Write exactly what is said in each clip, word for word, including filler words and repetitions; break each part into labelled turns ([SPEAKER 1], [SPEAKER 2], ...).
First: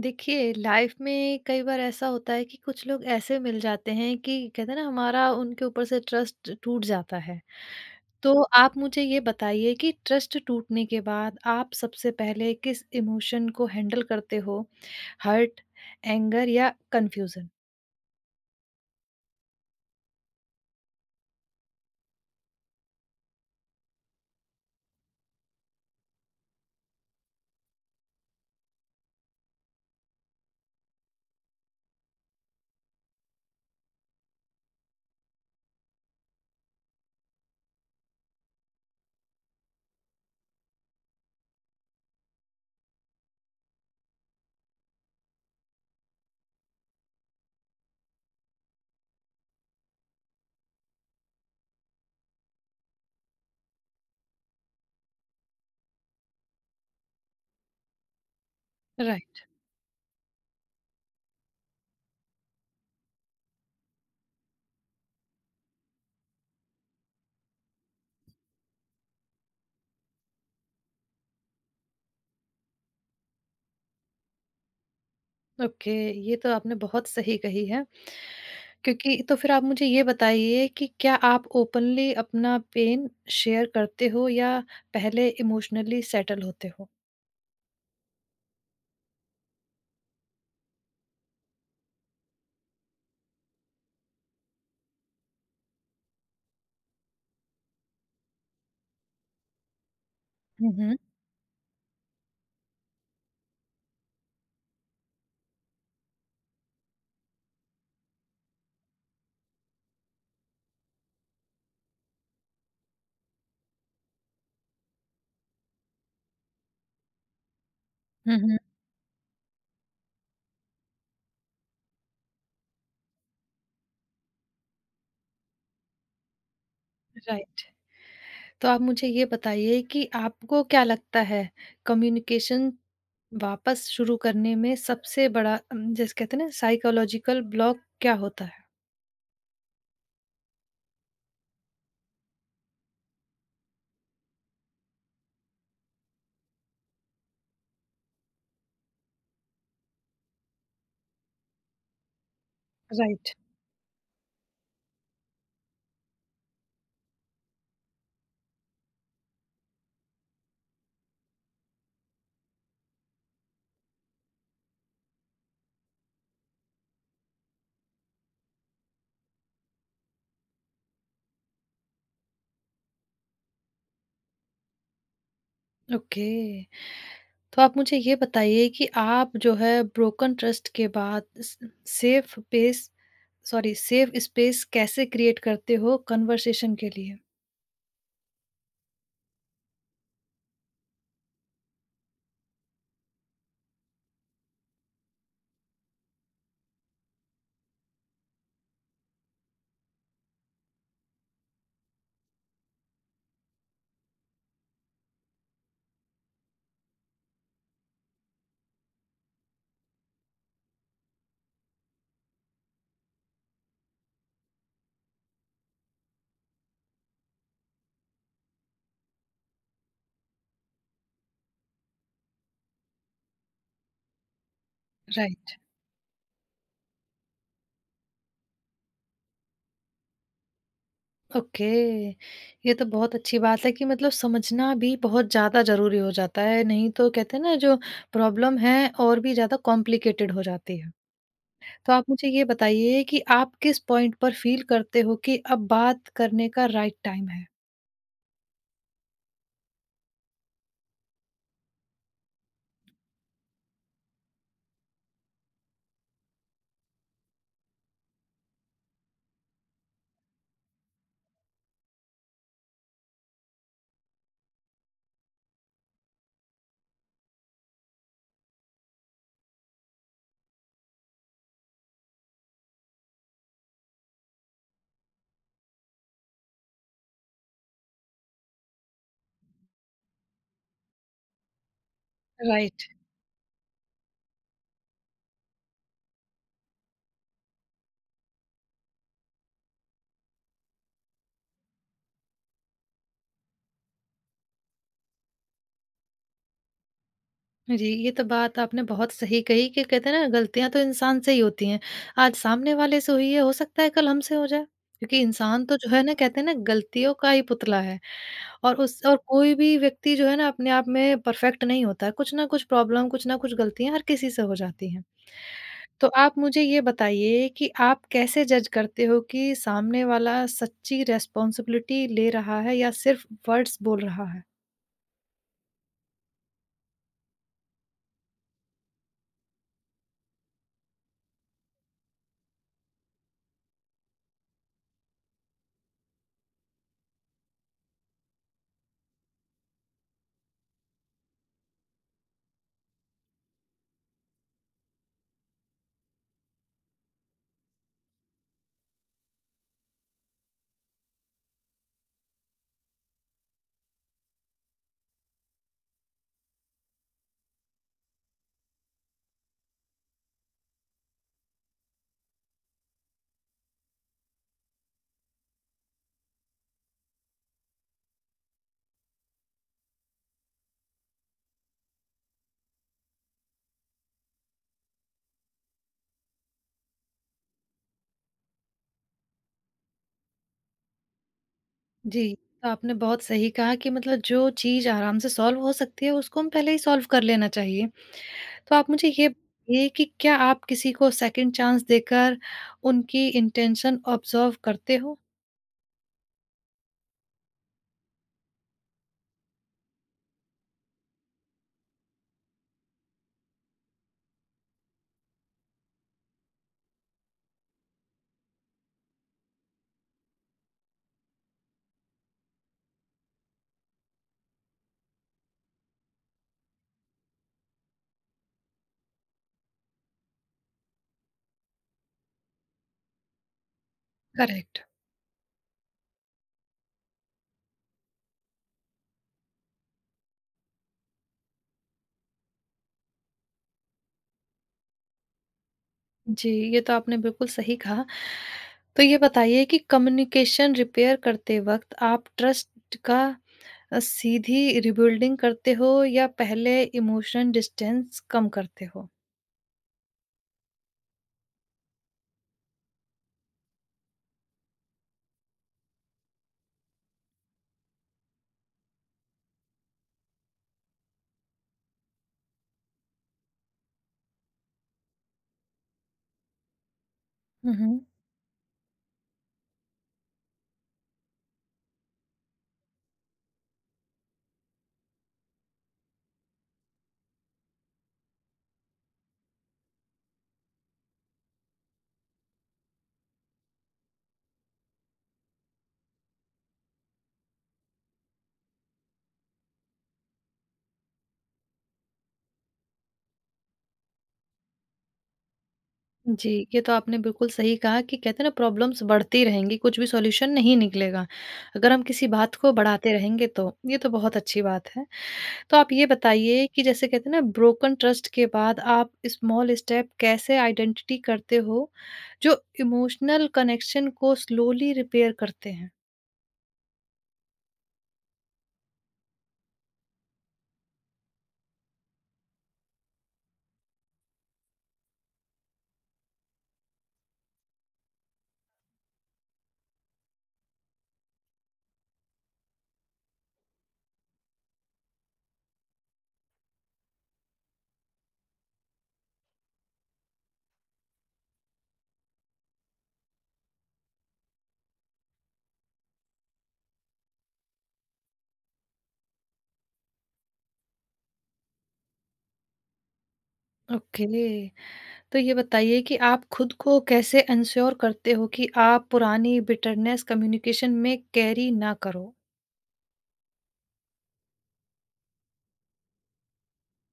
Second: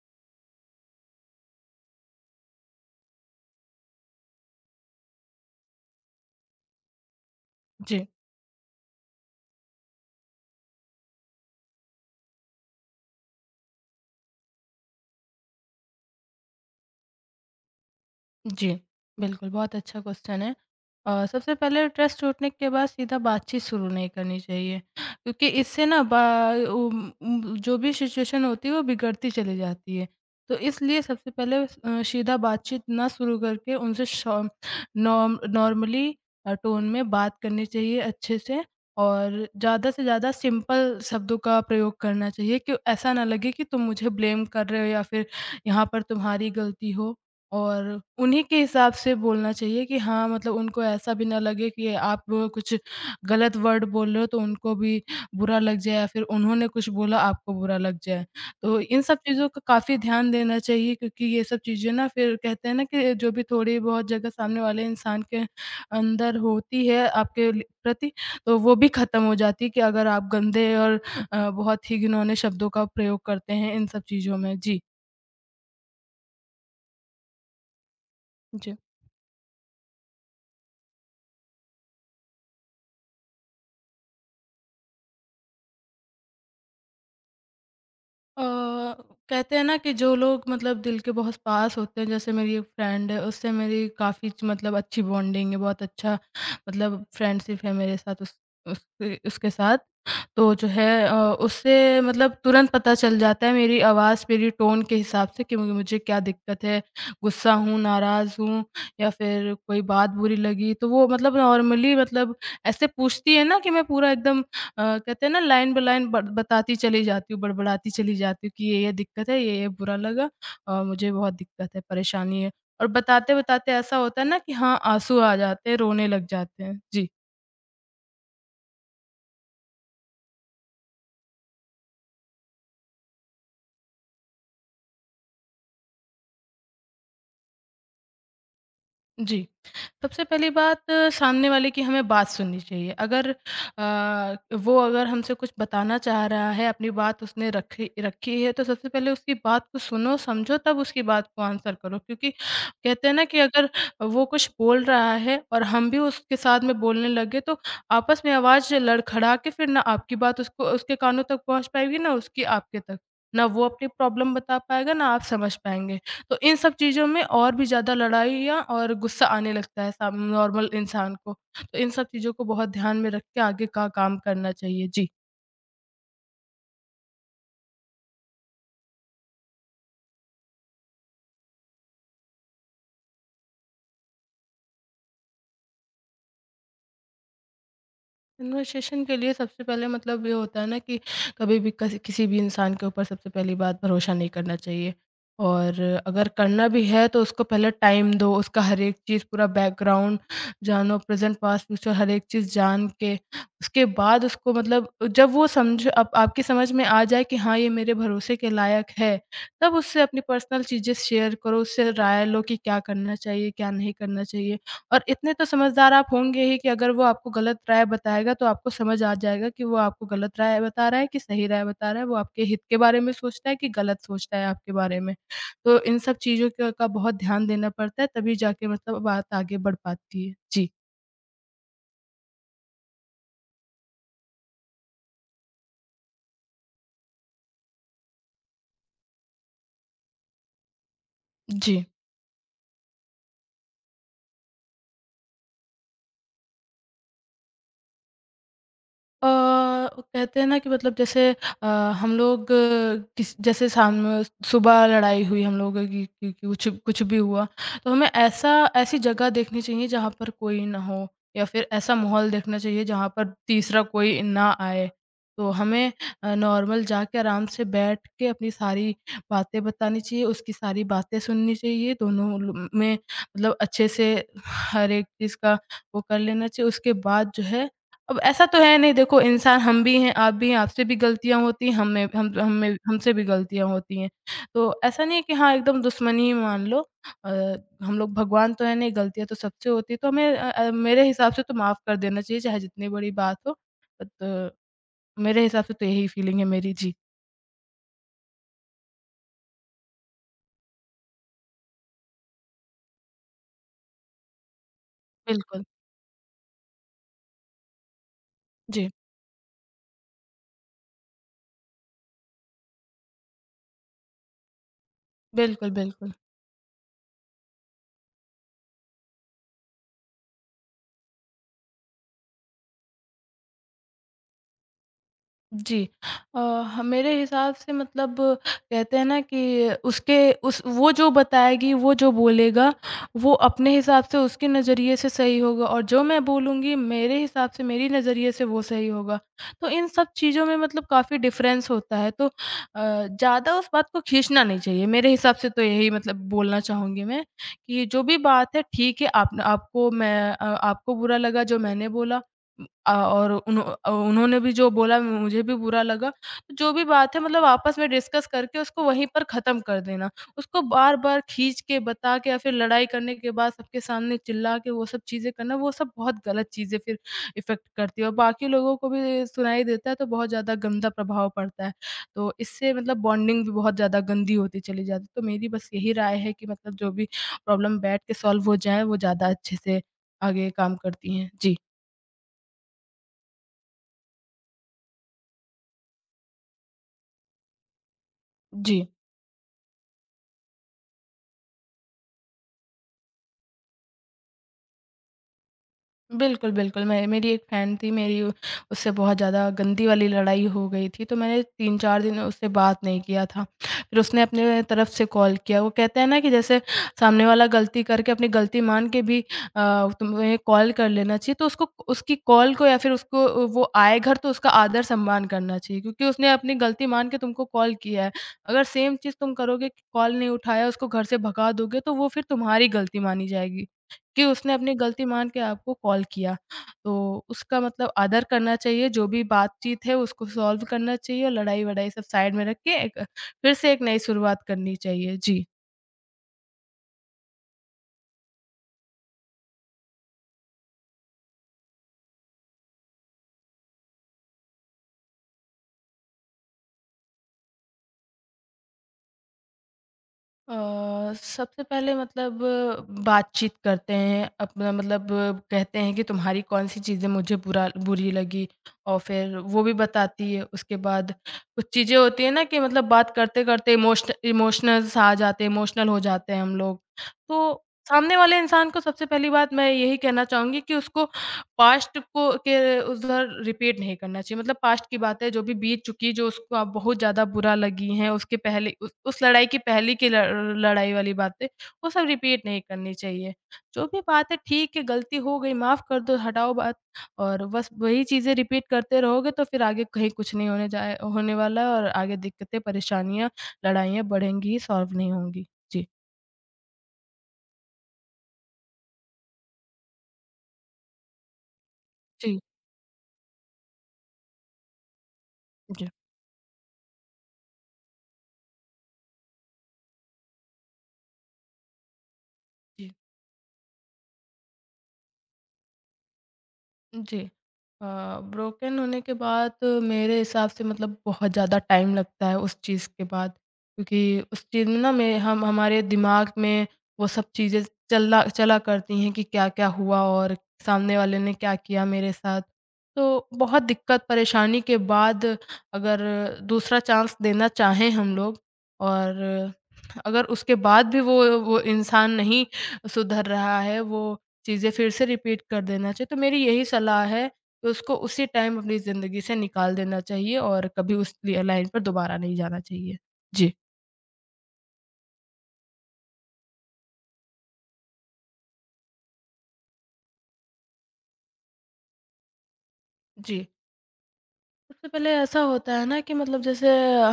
[SPEAKER 1] देखिए लाइफ में कई बार ऐसा होता है कि कुछ लोग ऐसे मिल जाते हैं कि कहते हैं ना हमारा उनके ऊपर से ट्रस्ट टूट जाता है।
[SPEAKER 2] जी,
[SPEAKER 1] तो आप मुझे ये बताइए कि ट्रस्ट टूटने के बाद आप सबसे पहले किस इमोशन को हैंडल करते हो? हर्ट, एंगर या कन्फ्यूज़न?
[SPEAKER 2] जी। बिल्कुल, बहुत अच्छा क्वेश्चन है। अ, सबसे पहले ट्रस्ट टूटने के बाद सीधा बातचीत शुरू नहीं करनी चाहिए क्योंकि इससे ना बा उम उम, जो भी सिचुएशन होती है वो बिगड़ती चली जाती है। तो इसलिए सबसे पहले अ, सीधा बातचीत ना शुरू करके उनसे शॉ नॉम नॉर्मली अ, टोन में बात करनी चाहिए अच्छे से और ज़्यादा से ज़्यादा सिंपल शब्दों का प्रयोग करना चाहिए कि ऐसा ना लगे कि तुम मुझे ब्लेम कर रहे हो या फिर यहाँ पर तुम्हारी गलती हो। और उन्हीं के हिसाब से बोलना चाहिए कि हाँ, मतलब उनको ऐसा भी ना लगे कि आप कुछ गलत वर्ड बोल रहे हो तो उनको भी बुरा लग जाए या फिर उन्होंने कुछ बोला आपको बुरा लग जाए। तो इन सब
[SPEAKER 1] राइट,
[SPEAKER 2] चीज़ों का काफ़ी ध्यान देना चाहिए क्योंकि ये सब चीज़ें ना फिर कहते हैं ना कि जो भी थोड़ी बहुत जगह सामने वाले इंसान के अंदर होती है आपके लि प्रति तो वो भी ख़त्म हो जाती है कि अगर आप गंदे और अ, बहुत ही घिनौने शब्दों का प्रयोग करते हैं इन सब चीज़ों में। जी।
[SPEAKER 1] ओके, ये तो आपने बहुत सही कही है।
[SPEAKER 2] जी।
[SPEAKER 1] क्योंकि तो फिर आप मुझे ये बताइए कि क्या आप ओपनली अपना पेन शेयर करते हो या पहले इमोशनली सेटल होते हो?
[SPEAKER 2] अ, कहते हैं ना कि जो लोग मतलब दिल के बहुत पास होते हैं जैसे मेरी एक फ्रेंड है उससे मेरी काफ़ी मतलब अच्छी बॉन्डिंग है बहुत अच्छा मतलब फ्रेंडशिप है मेरे साथ उस, उस उसके साथ तो जो
[SPEAKER 1] हुँ,
[SPEAKER 2] है
[SPEAKER 1] हुँ।
[SPEAKER 2] अ, उससे मतलब तुरंत पता चल जाता है मेरी आवाज़, मेरी टोन के हिसाब से कि मु मुझे क्या दिक्कत है, गुस्सा हूँ, नाराज़ हूँ या फिर कोई बात बुरी लगी। तो वो मतलब नॉर्मली मतलब ऐसे पूछती है ना कि मैं पूरा एकदम अ, कहते हैं ना लाइन बाय लाइन बड़ बताती चली जाती हूँ, बड़बड़ाती चली
[SPEAKER 1] हुँ,
[SPEAKER 2] जाती हूँ
[SPEAKER 1] हुँ।
[SPEAKER 2] कि ये, ये दिक्कत है, ये, ये बुरा लगा और मुझे बहुत दिक्कत है, परेशानी है। और बताते-बताते ऐसा होता है ना कि हाँ, आँसू आ जाते हैं, रोने लग जाते हैं। जी।
[SPEAKER 1] राइट। तो आप मुझे ये बताइए कि आपको क्या लगता है कम्युनिकेशन वापस शुरू करने में सबसे बड़ा अम, जैसे कहते हैं ना साइकोलॉजिकल ब्लॉक क्या होता है?
[SPEAKER 2] जी। सबसे पहली बात अ, सामने वाले की हमें बात सुननी चाहिए। अगर अ, वो अगर हमसे कुछ बताना चाह रहा है, अपनी बात उसने रखी रखी है, तो सबसे पहले उसकी बात को सुनो, समझो तब उसकी बात को आंसर करो। क्योंकि कहते हैं ना
[SPEAKER 1] राइट।
[SPEAKER 2] कि अगर वो कुछ बोल रहा है और हम भी उसके साथ में बोलने लगे तो आपस में आवाज़ लड़खड़ा के फिर ना आपकी बात उसको उसके कानों तक पहुँच पाएगी, ना उसकी आपके तक। ना वो अपनी प्रॉब्लम बता पाएगा, ना आप समझ पाएँगे। तो इन सब चीज़ों में और भी ज़्यादा लड़ाइयाँ और गुस्सा आने लगता है साम नॉर्मल इंसान को। तो इन सब चीज़ों को बहुत ध्यान में रख के आगे का काम करना चाहिए। जी।
[SPEAKER 1] ओके। तो आप मुझे ये बताइए कि आप जो है ब्रोकन ट्रस्ट के बाद स safe pace, sorry, safe space कैसे क्रिएट करते हो कन्वर्सेशन के लिए?
[SPEAKER 2] कन्वर्सेशन के लिए सबसे पहले मतलब ये होता है ना कि कभी भी कस- किसी भी इंसान के ऊपर सबसे पहली बात भरोसा नहीं करना चाहिए और अगर करना भी है तो उसको पहले टाइम दो उसका हर एक चीज़ पूरा बैकग्राउंड जानो प्रेजेंट पास्ट फ्यूचर हर एक चीज़ जान के उसके बाद उसको मतलब जब वो समझ आप, आपकी समझ में आ जाए कि हाँ ये मेरे भरोसे के लायक है तब उससे अपनी पर्सनल चीज़ें शेयर करो उससे राय लो कि क्या करना चाहिए क्या नहीं करना चाहिए और इतने तो समझदार आप होंगे ही कि अगर वो आपको गलत राय बताएगा तो आपको समझ आ जाएगा कि वो आपको गलत राय बता रहा है कि सही राय बता रहा है, वो आपके हित के बारे में सोचता है कि गलत सोचता है आपके बारे में।
[SPEAKER 1] राइट।
[SPEAKER 2] तो इन सब चीज़ों क का बहुत ध्यान देना पड़ता है तभी जाके मतलब बात आगे बढ़ पाती है। जी।
[SPEAKER 1] ओके, ये तो बहुत अच्छी बात है कि मतलब समझना भी बहुत ज़्यादा ज़रूरी हो जाता है, नहीं तो कहते हैं ना जो प्रॉब्लम है और भी ज़्यादा कॉम्प्लिकेटेड हो जाती है।
[SPEAKER 2] जी।
[SPEAKER 1] तो आप मुझे ये बताइए कि आप किस पॉइंट पर फ़ील करते हो कि अब बात करने का राइट टाइम है?
[SPEAKER 2] अ, कहते हैं ना कि मतलब जैसे अ, हम लोग अ, किस जैसे शाम सुबह लड़ाई हुई हम लोगों की की की कुछ कुछ भी हुआ, तो हमें ऐसा ऐसी जगह देखनी चाहिए जहाँ पर कोई ना हो या फिर ऐसा माहौल देखना चाहिए जहाँ पर तीसरा कोई ना आए। तो हमें अ, नॉर्मल जाके आराम से बैठ के अपनी सारी बातें बतानी चाहिए, उसकी सारी बातें सुननी चाहिए, दोनों ल में मतलब अच्छे से हर एक चीज़ का वो कर लेना चाहिए। उसके बाद जो है अब ऐसा तो है नहीं देखो इंसान हम भी हैं, आप भी हैं, आपसे भी गलतियाँ होती हैं, हमें हम हमें
[SPEAKER 1] राइट।
[SPEAKER 2] हमसे भी गलतियाँ होती हैं। तो ऐसा नहीं है कि हाँ, एकदम दुश्मनी ही मान लो अ, हम लोग भगवान तो हैं नहीं, गलतियाँ तो सबसे होती हैं, तो हमें अ अ, मेरे हिसाब से तो माफ़ कर देना चाहिए चाहे जितनी बड़ी बात हो। बट मेरे हिसाब से तो यही फीलिंग है मेरी। जी,
[SPEAKER 1] जी, ये तो बात आपने बहुत सही कही कि कहते हैं ना गलतियाँ तो इंसान से ही होती हैं। आज सामने वाले से हुई है, हो सकता है कल हमसे हो जाए। क्योंकि
[SPEAKER 2] बिल्कुल।
[SPEAKER 1] इंसान तो जो है ना कहते हैं ना गलतियों का ही पुतला है। और
[SPEAKER 2] जी,
[SPEAKER 1] उस और कोई भी व्यक्ति जो है ना अपने आप में परफेक्ट नहीं होता। कुछ ना कुछ प्रॉब्लम, कुछ ना कुछ गलतियाँ हर किसी से हो जाती हैं।
[SPEAKER 2] बिल्कुल,
[SPEAKER 1] तो
[SPEAKER 2] बिल्कुल।
[SPEAKER 1] आप मुझे ये बताइए कि आप कैसे जज करते हो कि सामने वाला सच्ची रिस्पॉन्सिबिलिटी ले रहा है या सिर्फ वर्ड्स बोल रहा है?
[SPEAKER 2] जी। अ, ह मेरे हिसाब से मतलब कहते हैं ना कि उसके उस वो जो बताएगी, वो जो बोलेगा, वो अपने हिसाब से उसके नज़रिए से सही होगा और जो मैं बोलूँगी मेरे हिसाब से, मेरी नज़रिए से वो सही होगा। तो इन सब चीज़ों में मतलब काफ़ी डिफ़रेंस होता है तो अ, ज़्यादा उस बात को खींचना नहीं चाहिए। मेरे हिसाब से तो यही मतलब बोलना चाहूँगी मैं कि जो भी बात है ठीक है, आप आपको मैं अ, आपको बुरा लगा जो मैंने बोला अ, और उन्हो अ, उन्होंने भी जो बोला मुझे भी बुरा लगा। तो जो भी बात है मतलब आपस में डिस्कस करके उसको वहीं पर ख़त्म कर देना। उसको बार-बार खींच के, बता के या फिर लड़ाई करने के बाद सबके सामने चिल्ला के वो सब चीज़ें करना, वो सब बहुत गलत चीज़ें फिर इफ़ेक्ट करती है और बाकी लोगों को भी सुनाई देता है तो बहुत ज़्यादा गंदा प्रभाव पड़ता है। तो इससे मतलब बॉन्डिंग भी बहुत ज़्यादा गंदी होती चली जाती है। तो मेरी बस यही राय है कि मतलब जो भी प्रॉब्लम बैठ के सॉल्व हो जाए वो ज़्यादा अच्छे से आगे काम करती हैं। जी।
[SPEAKER 1] जी, तो आपने बहुत सही कहा कि मतलब जो चीज़ आराम से सॉल्व हो सकती है, उसको हम पहले ही सॉल्व कर लेना चाहिए। तो
[SPEAKER 2] जी।
[SPEAKER 1] आप मुझे ये बताइए कि क्या आप किसी को सेकंड चांस देकर उनकी इंटेंशन ऑब्ज़र्व करते हो?
[SPEAKER 2] बिल्कुल, बिल्कुल। मैं मेरी एक फ्रेंड थी मेरी उ- उससे बहुत ज़्यादा गंदी वाली लड़ाई हो गई थी, तो मैंने तीन चार दिन उससे बात नहीं किया था। फिर उसने अपने तरफ से कॉल किया। वो कहते हैं ना कि जैसे सामने वाला गलती करके अपनी गलती मान के भी अ, तुम्हें कॉल कर लेना चाहिए, तो उसको उसकी कॉल को या फिर उसको वो आए घर तो उसका आदर-सम्मान करना चाहिए क्योंकि उसने अपनी गलती मान के तुमको कॉल किया है। अगर सेम चीज़ तुम करोगे कि कॉल नहीं उठाया, उसको घर से भगा दोगे, तो वो फिर तुम्हारी गलती मानी जाएगी। कि उसने अपनी
[SPEAKER 1] करेक्ट।
[SPEAKER 2] गलती मान के आपको कॉल किया। तो उसका मतलब आदर करना चाहिए, जो भी बातचीत है उसको सॉल्व करना चाहिए और लड़ाई-वड़ाई सब साइड में रख के एक फिर से एक नई शुरुआत करनी चाहिए। जी।
[SPEAKER 1] जी, ये तो आपने बिल्कुल सही कहा। तो ये बताइए कि कम्युनिकेशन रिपेयर करते वक़्त आप ट्रस्ट का अ, सीधी रिबिल्डिंग करते हो या पहले इमोशन डिस्टेंस कम करते हो?
[SPEAKER 2] अ, सबसे पहले मतलब बातचीत करते हैं अपना मतलब कहते हैं कि तुम्हारी कौन-सी चीज़ें मुझे बुरा बुरी लगी और फिर वो भी बताती है। उसके बाद कुछ चीज़ें होती हैं ना कि मतलब बात करते-करते इमोशन इमोशनल सा आ जाते हैं, इमोशनल हो जाते हैं हम लोग। तो
[SPEAKER 1] हुँ, हुँ।
[SPEAKER 2] सामने वाले इंसान को सबसे पहली बात मैं यही कहना चाहूँगी कि उसको पास्ट को के उधर रिपीट नहीं करना चाहिए। मतलब पास्ट की बातें जो भी बीत चुकी, जो उसको आप बहुत ज़्यादा बुरा लगी हैं, उसके पहले उस उस लड़ाई की पहले की ल लड़ाई वाली बातें, वो सब रिपीट नहीं करनी चाहिए। जो भी बात है ठीक है, गलती हो गई, माफ़ कर दो, हटाओ बात और बस वही चीज़ें रिपीट करते रहोगे तो फिर आगे कहीं कुछ नहीं होने जाए होने वाला है और आगे दिक्कतें, परेशानियाँ, लड़ाइयाँ बढ़ेंगी ही, सॉल्व नहीं होंगी। जी।
[SPEAKER 1] जी, ये तो आपने बिल्कुल सही कहा कि कहते हैं ना प्रॉब्लम्स बढ़ती रहेंगी, कुछ भी सॉल्यूशन नहीं निकलेगा। अगर हम किसी
[SPEAKER 2] जी,
[SPEAKER 1] बात को बढ़ाते रहेंगे तो, ये तो बहुत अच्छी बात है। तो
[SPEAKER 2] जी।
[SPEAKER 1] आप ये बताइए कि जैसे कहते हैं ना ब्रोकन ट्रस्ट के बाद आप स्मॉल स्टेप कैसे आइडेंटिटी करते हो, जो
[SPEAKER 2] जी।
[SPEAKER 1] इमोशनल कनेक्शन को स्लोली रिपेयर करते हैं?
[SPEAKER 2] जी। अ, ब्रोकन होने के बाद तो मेरे हिसाब से मतलब बहुत ज़्यादा टाइम लगता है उस चीज़ के बाद, क्योंकि उस चीज़ में ना मैं हम हमारे दिमाग में वो सब चीज़ें चला चला करती हैं कि क्या-क्या हुआ और सामने वाले ने क्या किया मेरे साथ। तो बहुत दिक्कत परेशानी के बाद अगर दूसरा चांस देना चाहें हम लोग और अगर उसके बाद भी वो वो इंसान नहीं सुधर रहा है, वो चीज़ें फिर से रिपीट कर देना चाहिए। तो मेरी यही सलाह है कि उसको उसी टाइम अपनी ज़िंदगी से निकाल देना चाहिए और कभी उस लिए लाइन पर दोबारा नहीं जाना चाहिए। जी।
[SPEAKER 1] ओके, तो ये बताइए कि आप खुद को कैसे एंश्योर करते हो कि आप पुरानी बिटरनेस कम्युनिकेशन में कैरी ना करो?
[SPEAKER 2] जी। सबसे पहले ऐसा होता है ना कि मतलब जैसे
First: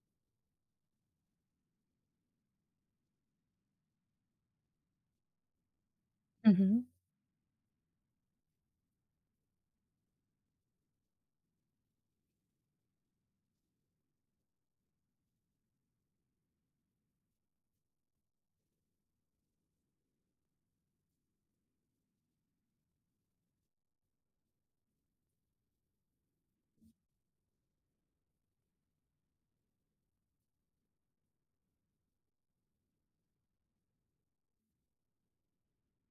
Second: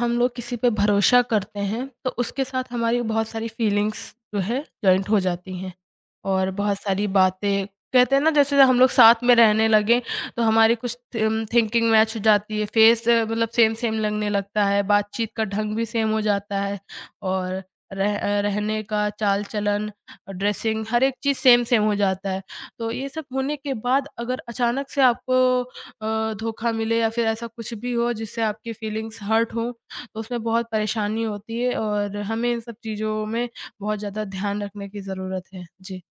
[SPEAKER 2] हम लोग किसी पे भरोसा करते हैं, तो उसके साथ हमारी बहुत सारी फीलिंग्स जो है जॉइंट हो जाती हैं। और
[SPEAKER 1] हुँ,
[SPEAKER 2] बहुत
[SPEAKER 1] हुँ,
[SPEAKER 2] सारी बातें कहते हैं ना जैसे हम लोग साथ में रहने लगे तो हमारी कुछ थिम थिंकिंग मैच हो जाती है, फेस मतलब सेम-सेम लगने लगता है, बातचीत का ढंग भी सेम हो जाता है और रह अ, रहने का चाल-चलन, ड्रेसिंग हर एक चीज़ सेम-सेम हो जाता है। तो ये सब होने के बाद अगर अचानक से आपको अ, धोखा मिले या फिर ऐसा कुछ भी हो जिससे आपकी फीलिंग्स हर्ट हों, तो उसमें बहुत परेशानी होती है और हमें इन सब चीज़ों में बहुत ज़्यादा ध्यान रखने की ज़रूरत है। जी।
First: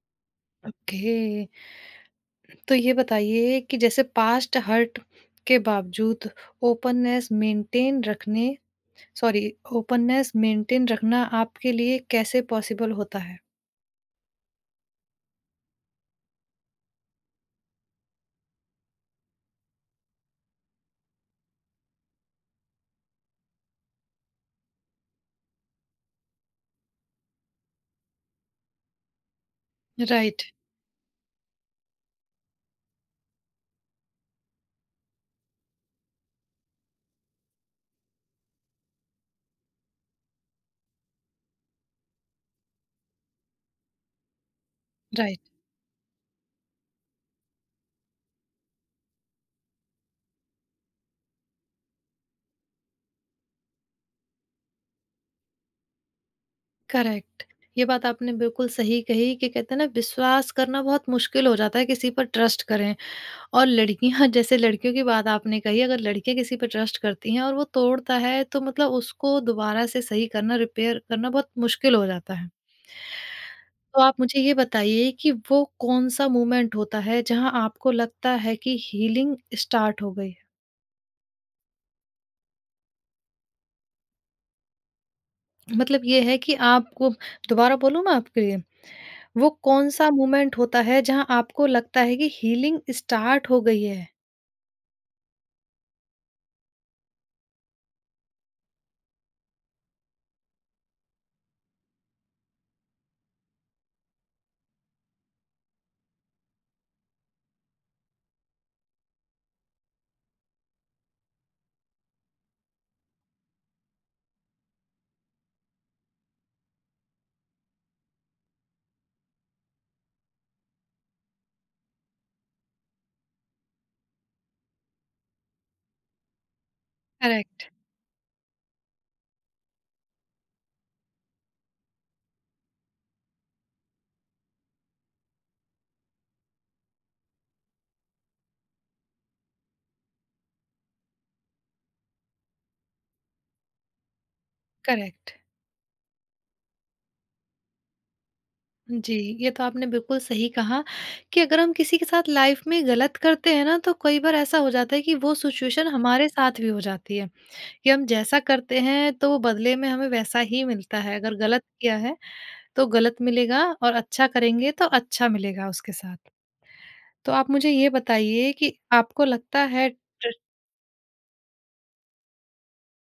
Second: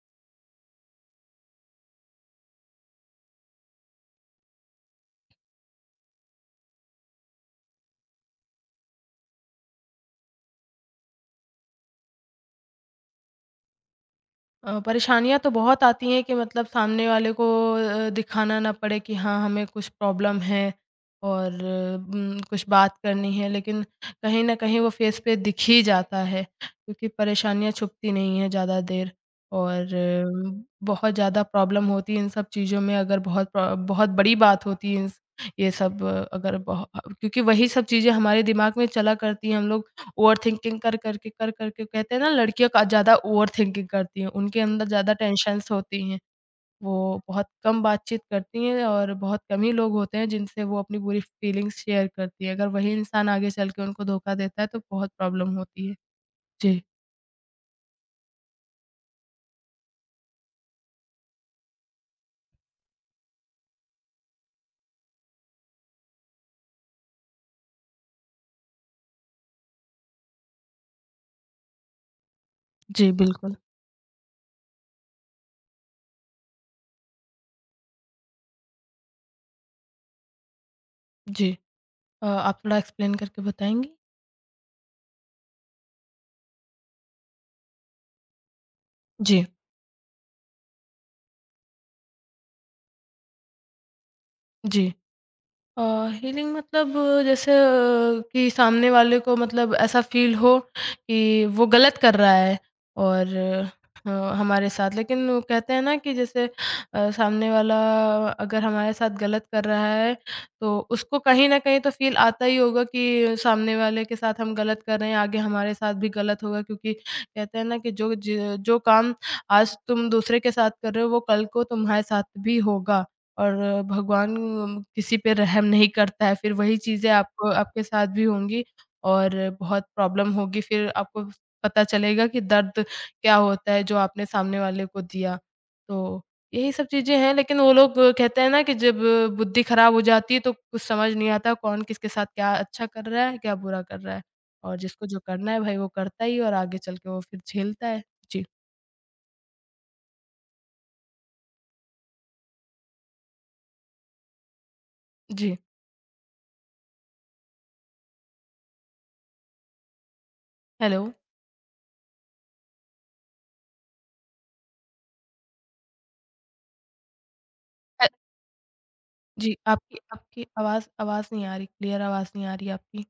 [SPEAKER 1] ओके। तो ये बताइए कि जैसे पास्ट हर्ट के बावजूद ओपननेस मेंटेन रखने, सॉरी, ओपननेस मेंटेन रखना आपके लिए कैसे पॉसिबल होता है?
[SPEAKER 2] अ, परेशानियाँ तो बहुत आती हैं कि मतलब सामने वाले को अ, दिखाना ना पड़े कि हाँ, हमें कुछ प्रॉब्लम है और उम, कुछ बात करनी है, लेकिन कहीं न कहीं वो फ़ेस पे दिख ही जाता है, क्योंकि परेशानियाँ छुपती नहीं हैं ज़्यादा देर और
[SPEAKER 1] राइट,
[SPEAKER 2] अ, बहुत ज़्यादा प्रॉब्लम होती है इन सब चीज़ों में अगर बहुत प्र बहुत बड़ी बात होती है, इन- ये सब अ, अगर बहो क्योंकि वही सब चीज़ें हमारे दिमाग में चला करती हैं, हम लोग ओवरथिंकिंग कर, कर के कर, कर के कहते हैं ना लड़कियाँ का ज़्यादा ओवरथिंकिंग करती हैं, उनके अंदर ज़्यादा
[SPEAKER 1] राइट,
[SPEAKER 2] टेंशन्स होती हैं। वो बहुत कम बातचीत करती हैं और बहुत कम ही लोग होते हैं जिनसे वो अपनी पूरी फीलिंग्स शेयर करती हैं। अगर वही इंसान आगे चल के उनको धोखा देता है तो बहुत प्रॉब्लम होती है। जी।
[SPEAKER 1] करेक्ट। ये बात आपने बिल्कुल सही कही कि कहते हैं ना विश्वास करना बहुत मुश्किल हो जाता है किसी पर ट्रस्ट करें। और लड़कियाँ, जैसे लड़कियों की बात आपने कही, अगर लड़कियाँ किसी पे ट्रस्ट करती हैं और वो तोड़ता है तो मतलब उसको दोबारा से सही करना, रिपेयर करना बहुत मुश्किल हो जाता है।
[SPEAKER 2] जी, बिल्कुल।
[SPEAKER 1] तो आप मुझे ये बताइए कि वो कौन-सा मोमेंट होता है जहाँ आपको लगता है कि हीलिंग स्टार्ट हो गई है?
[SPEAKER 2] जी। अ, आप थोड़ा एक्सप्लेन करके बताएँगी?
[SPEAKER 1] मतलब ये है कि आपको दोबारा बोलूँ मैं आपके लिए?
[SPEAKER 2] जी,
[SPEAKER 1] वो कौन-सा मोमेंट होता है जहाँ आपको लगता है कि हीलिंग स्टार्ट हो गई है?
[SPEAKER 2] जी। अ, हीलिंग मतलब अ, जैसे अ, कि सामने वाले को मतलब ऐसा फ़ील हो कि वो गलत कर रहा है और अ, हमारे साथ लेकिन वो कहते हैं ना कि जैसे अ, सामने वाला अगर हमारे साथ गलत कर रहा है, तो उसको कहीं न कहीं तो फ़ील आता ही होगा कि सामने वाले के साथ हम गलत कर रहे हैं, आगे हमारे साथ भी गलत होगा क्योंकि कहते हैं ना कि जो ज जो काम आज तुम दूसरे के साथ कर रहे हो, वो कल को तुम्हारे साथ भी होगा। और भगवान किसी पे रहम नहीं करता है, फिर वही चीज़ें आपको
[SPEAKER 1] करेक्ट,
[SPEAKER 2] आपके साथ भी होंगी और बहुत प्रॉब्लम होगी, फिर आपको पता चलेगा कि दर्द क्या होता है जो आपने सामने वाले को दिया। तो यही सब चीज़ें हैं, लेकिन वो लोग कहते हैं ना कि जब बुद्धि खराब हो जाती है तो कुछ समझ नहीं आता कौन किसके साथ क्या अच्छा कर रहा है, क्या बुरा कर रहा है। और जिसको जो
[SPEAKER 1] करेक्ट।
[SPEAKER 2] करना है भाई वो करता ही है और आगे चल के वो फिर झेलता है। जी,
[SPEAKER 1] जी, ये तो आपने बिल्कुल सही कहा कि अगर हम किसी के साथ लाइफ में गलत करते हैं ना, तो कई बार ऐसा हो जाता है कि वो
[SPEAKER 2] जी,
[SPEAKER 1] सिचुएशन हमारे साथ भी हो जाती है कि हम जैसा करते हैं, तो वो बदले में हमें वैसा ही मिलता
[SPEAKER 2] हेलो।
[SPEAKER 1] है। अगर गलत किया है, तो गलत मिलेगा और अच्छा करेंगे, तो अच्छा मिलेगा उसके साथ। तो आप मुझे ये बताइए कि आपको
[SPEAKER 2] जी,
[SPEAKER 1] लगता है
[SPEAKER 2] आपकी
[SPEAKER 1] ट
[SPEAKER 2] आपकी आवाज़ आवाज़ नहीं आ रही, क्लियर आवाज़ नहीं आ रही आपकी।